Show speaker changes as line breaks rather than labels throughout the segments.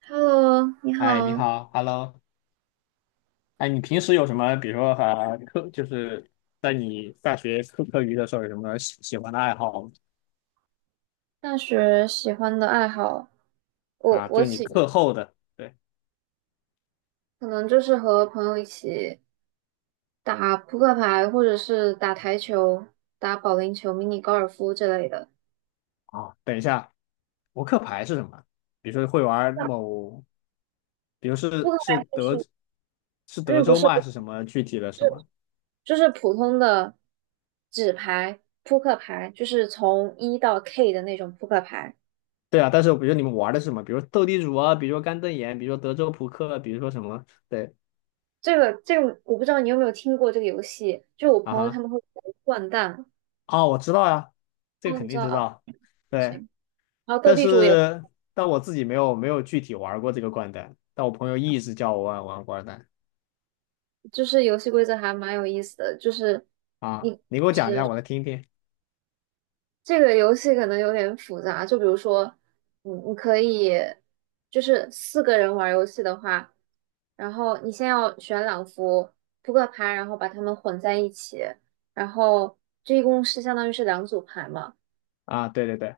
Hello，你
哎，你
好。
好，Hello。哎，你平时有什么，比如说课，就是在你大学课余的时候，有什么喜欢的爱好吗？
大学喜欢的爱好，我
啊，
我
就你
喜
课后的。对
可能就是和朋友一起打扑克牌，或者是打台球、打保龄球、迷你高尔夫之类的。
啊，等一下，扑克牌是什么？比如说会玩某，比如
扑
是
克
是
牌就是，
是德
嗯，不
州
是
吗？
不
还是什么具体的
是，
什么？
就是普通的纸牌扑克牌，就是从一到 K 的那种扑克牌。
对啊，但是比如你们玩的是什么？比如斗地主啊，比如说干瞪眼，比如说德州扑克，比如说什么？对
这个，我不知道你有没有听过这个游戏，就我
啊
朋友他
哈，
们会玩掼蛋。
哦，我知道呀、这
哦，
个肯
你知
定
道
知
啊。
道。
不
对。
行。然后斗
但
地主也。
是但我自己没有具体玩过这个掼蛋，但我朋友一直叫我玩玩掼蛋。
就是游戏规则还蛮有意思的，就是
啊，
你
你给我讲一下，我来听听。
这个游戏可能有点复杂，就比如说，你可以就是四个人玩游戏的话，然后你先要选两副扑克牌，然后把它们混在一起，然后这一共是相当于是两组牌嘛。
啊。对对对，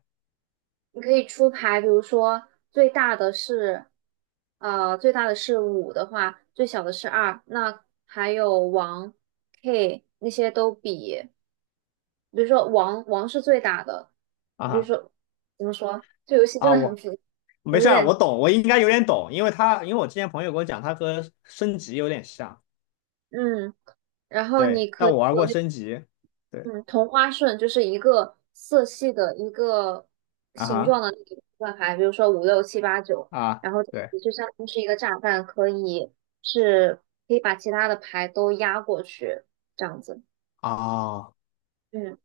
你可以出牌，比如说最大的是，最大的是五的话，最小的是二，那还有王、K 那些都比，比如说王王是最大的，
啊
比如
哈
说怎么说，这游戏真
啊，
的很
我
复杂。
没
我
事
有
儿，我
点
懂，我应该有点懂，因为我之前朋友跟我讲，他和升级有点像，
嗯，然后你
对，
可
但
以
我玩
有
过
那。
升级，对
嗯，同花顺就是一个色系的一个
啊
形状
哈
的那一个分牌，比如说五六七八九，
啊
然后这
对
个就相当于是一个炸弹，可以是可以把其他的牌都压过去，这样子。
啊，
嗯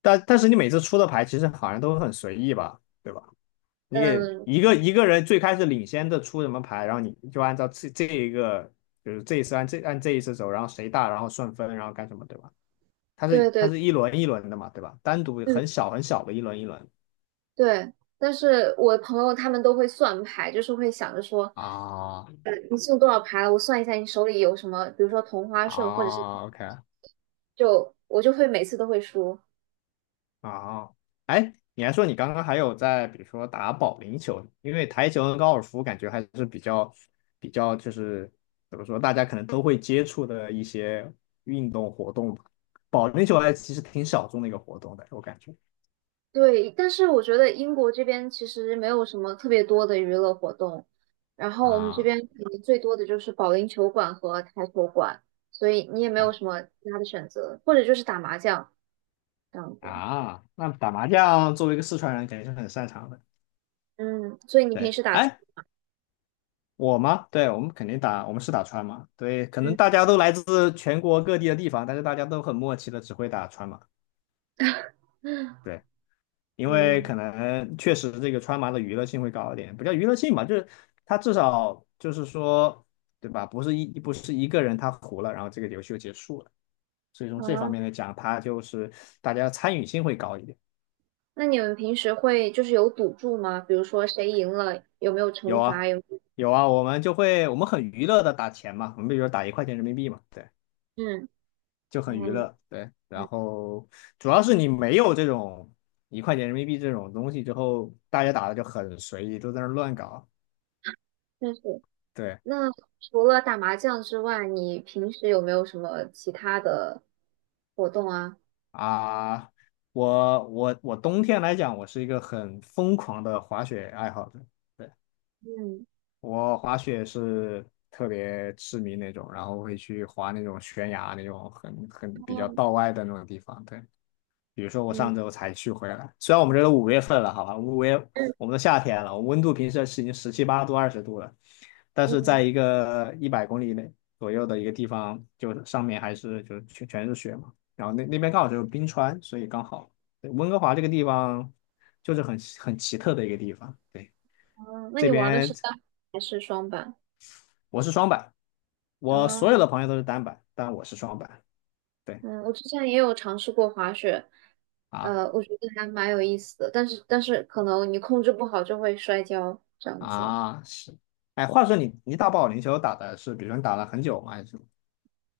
但是你每次出的牌其实好像都很随意吧，对吧？你给
嗯，
一个人最开始领先的出什么牌，然后你就按照这一个，就是这一次按这一次走，然后谁大，然后顺分，然后干什么，对吧？它
对
是它
对
是一轮一轮的嘛，对吧？单独
嗯
很小很小的一轮一轮。
对，但是我朋友他们都会算牌，就是会想着说，
啊
你剩多少牌了？我算一下你手里有什么，比如说同花顺或者是
啊，OK。
就我就会每次都会输。
啊，哎，你还说你刚刚还有在，比如说打保龄球，因为台球跟高尔夫感觉还是比较就是怎么说，大家可能都会接触的一些运动活动吧。保龄球还其实挺小众的一个活动的，我感觉。
对，但是我觉得英国这边其实没有什么特别多的娱乐活动，然后我们这
啊
边可能最多的就是保龄球馆和台球馆，所以你也没有
啊
什么其他的选择，或者就是打麻将这样子。
啊！那打麻将作为一个四川人，肯定是很擅长的。
嗯，所以你平
对，
时打球，
哎，我吗？对，我们肯定打，我们是打川麻。对，可能大家都来自全国各地的地方，但是大家都很默契的只会打川麻。
嗯
对。因为
嗯
可能确实这个川麻的娱乐性会高一点，不叫娱乐性吧，就是它至少就是说，对吧？不是一个人他胡了，然后这个游戏就结束了。所以从这方
啊，
面来讲，它就是大家参与性会高一点。
那你们平时会就是有赌注吗？比如说谁赢了有没有惩
有啊，
罚？有没有
有啊，我们很娱乐的打钱嘛，我们比如说打一块钱人民币嘛，对，
嗯
就很娱
嗯，
乐，对。然
嗯
后主要是你没有这种一块钱人民币这种东西之后，大家打的就很随意，都在那儿乱搞。
确实。
对，
那除了打麻将之外，你平时有没有什么其他的活动啊？
啊，我冬天来讲，我是一个很疯狂的滑雪爱好者。对，
嗯
我滑雪是特别痴迷那种，然后会去滑那种悬崖那种很比较道外的那种地方。对。比如说我上
嗯
周才去回来，虽然我们这都5月份了，好吧，五月
嗯
我们都夏天了，温度平时是已经17、18度、20度了，但是
嗯，
在一个100公里内左右的一个地方，就上面还是就全是雪嘛，然后那边刚好就是冰川，所以刚好。对温哥华这个地方就是很奇特的一个地方，对，
哦，那
这
你玩的
边
是单板还是双板？
我是双板，我所
啊
有的朋友都是单板，但我是双板，对
嗯，我之前也有尝试过滑雪，
啊，
我觉得还蛮有意思的，但是可能你控制不好就会摔跤这样子。
啊，是，哎，话说你打保龄球打的是，比如说你打了很久吗？还是什么？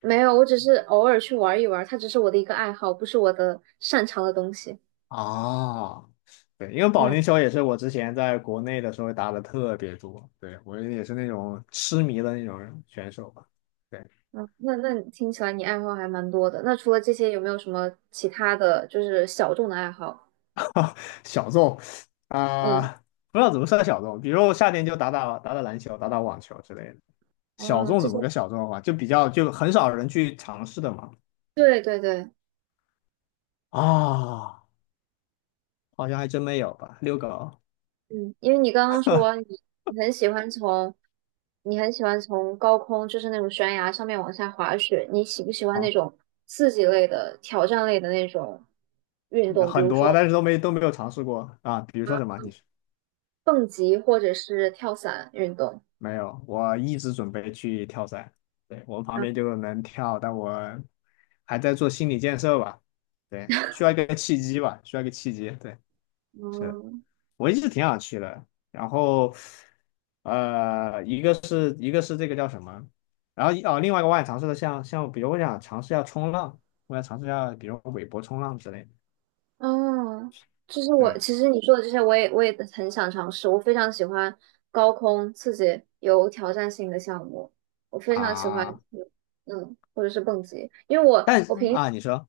没有，我只是偶尔去玩一玩，它只是我的一个爱好，不是我的擅长的东西。
哦，对，因为保
嗯。
龄球也是我之前在国内的时候打的特别多，对，我也是那种痴迷的那种选手吧，对，
嗯，那你听起来你爱好还蛮多的。那除了这些，有没有什么其他的就是小众的爱好？
小众
嗯，
啊，不知道怎么算小众，比如我夏天就打打篮球，打打网球之类的。小
哦，
众
这
怎
些，
么个小众法？就比较就很少人去尝试的嘛。
对对对，
啊、好像还真没有吧，遛狗。
嗯，因为你刚刚说你很喜欢从你很喜欢从高空，就是那种悬崖上面往下滑雪，你喜不喜欢那种刺激类的、挑战类的那种运动，比
很
如
多
说
啊，但是都没有尝试过啊。比如说什么？你说
蹦极或者是跳伞运动？
没有？我一直准备去跳伞，对，我们旁
啊，
边就能跳，但我还在做心理建设吧。对，需要一个契机吧，需要一个契机。对，是
嗯。
我一直挺想去的。然后，一个是这个叫什么？然后哦，另外一个我想尝试的像，比如我想尝试一下冲浪，我想尝试一下，比如韦伯冲浪之类的。
哦，就是我，
对
其实你说的这些，我也很想尝试。我非常喜欢高空刺激、有挑战性的项目，我非常喜欢，
啊，
或者是蹦极。因为我
但是
我平
啊，你说。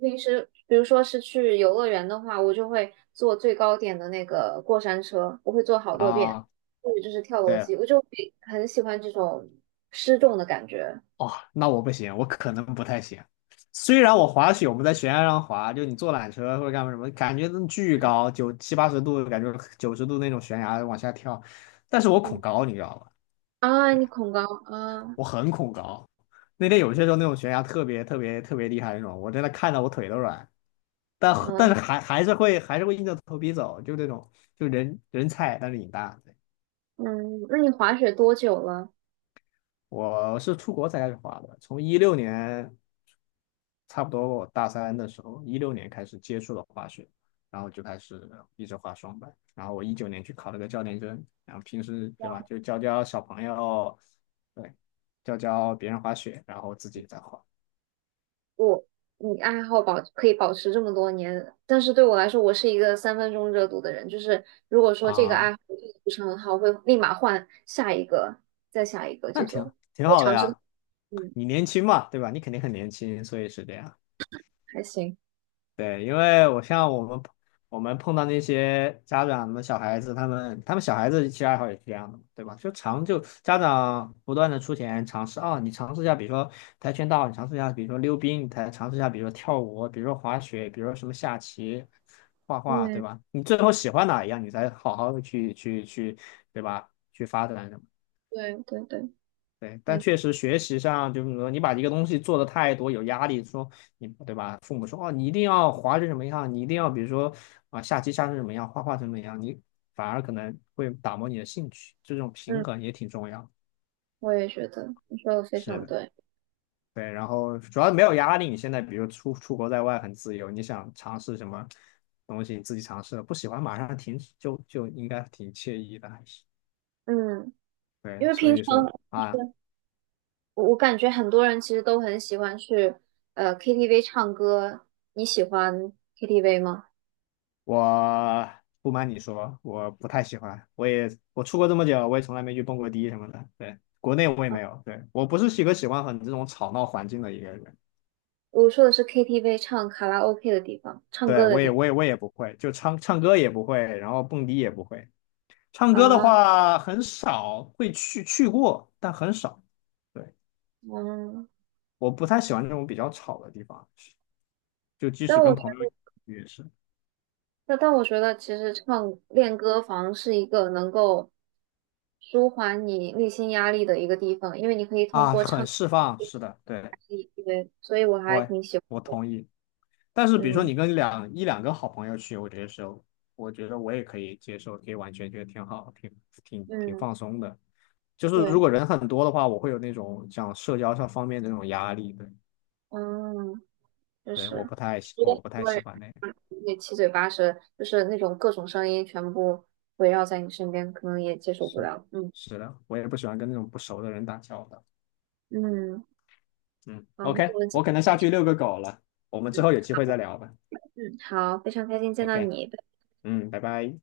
平时，比如说是去游乐园的话，我就会坐最高点的那个过山车，我会坐好多遍，
啊，
或者就是跳楼
对，
机，我就会很喜欢这种失重的感觉。
哦，那我不行，我可能不太行。虽然我滑雪，我们在悬崖上滑，就你坐缆车或者干嘛什么，感觉都巨高，九七八十度，感觉90度那种悬崖往下跳，但是我恐
嗯
高，你知道吧？
啊，你
对，
恐高啊，
我很恐高。那天有些时候那种悬崖特别特别特别厉害那种，我真的看到我腿都软，但但
嗯
是还是会硬着头皮走，就那种就人菜，但是瘾大。对，
嗯，那你滑雪多久了？
我是出国才开始滑的，从一六年。差不多我大三的时候，一六年开始接触了滑雪，然后就开始一直滑双板。然后我19年去考了个教练证，然后平时对吧，就教教小朋友，对，教教别人滑雪，然后自己也在滑
我你爱好可以保持这么多年，但是对我来说，我是一个三分钟热度的人，就是如果说这个爱
啊，
好做得不是很好，会立马换下一个，再下一个这
那挺
种，
挺
会
好的
尝试，
呀。
嗯，
你年轻嘛，对吧？你肯定很年轻，所以是这样。
还行，
对，因为我像我们碰到那些家长的小孩子，他们小孩子其实爱好也是这样的嘛，对吧？就家长不断的出钱尝试啊、你尝试一下，比如说跆拳道，你尝试一下，比如说溜冰，你才尝试一下，比如说跳舞，比如说滑雪，比如说什么下棋、画画，对
嗯，
吧？你最后喜欢哪一样，你才好好的去，对吧？去发展。
对对对，
对，但
嗯
确实学习上，就是说你把一个东西做的太多，有压力，说你对吧？父母说哦，你一定要滑成什么样，你一定要比如说啊，下棋下成什么样，画画成什么样，你反而可能会打磨你的兴趣，这种平
嗯，
衡也挺重要。
我也觉得你说的非
是
常
的，
对，
对，然后主要没有压力，你现在比如出国在外很自由，你想尝试什么东西，你自己尝试了，不喜欢马上停止，就应该挺惬意的，还是
嗯，因
对，
为
所
平
以
常
说
就
啊。
是我感觉很多人其实都很喜欢去KTV 唱歌，你喜欢 KTV 吗？
我不瞒你说，我不太喜欢。我出国这么久，我也从来没去蹦过迪什么的。对，国内我也没有。对，我不是一个喜欢很这种吵闹环境的一个人。
我说的是 KTV 唱卡拉 OK 的地方，唱
对，
歌的
我也
地
我也我也不会，就唱唱歌也不会，然后蹦迪也不会。唱
方
歌的
啊，
话很少会去过，但很少。对，
嗯，
我不太喜欢这种比较吵的地方，就即
但
使
我
跟
觉
朋友
得，
也是
但我觉得，其实唱练歌房是一个能够舒缓你内心压力的一个地方，因为你可以通
啊，
过
很
唱
释放。是的，对，
对，所以我还
我
挺喜欢
我
的。
同意。但是比如说
嗯
你跟一两个好朋友去，我觉得是，我觉得我也可以接受，可以完全觉得挺好，挺
嗯，
放松的。就是
对，
如果人很多的话，我会有那种像社交上方面的那种压力，对
嗯，就
对，
是，因
我
为
不太喜欢那个。
很多对，也七嘴八舌，就是那种各种声音全部围绕在你身边，可能也接受不
是
了。嗯
是的，我也不喜欢跟那种不熟的人打交道。
嗯，
嗯
好，那
，OK,
我们今。
我可能下去遛个狗了，我们之后有机会再聊吧。
嗯，好，非常开心见到
OK,
你。
嗯，拜拜。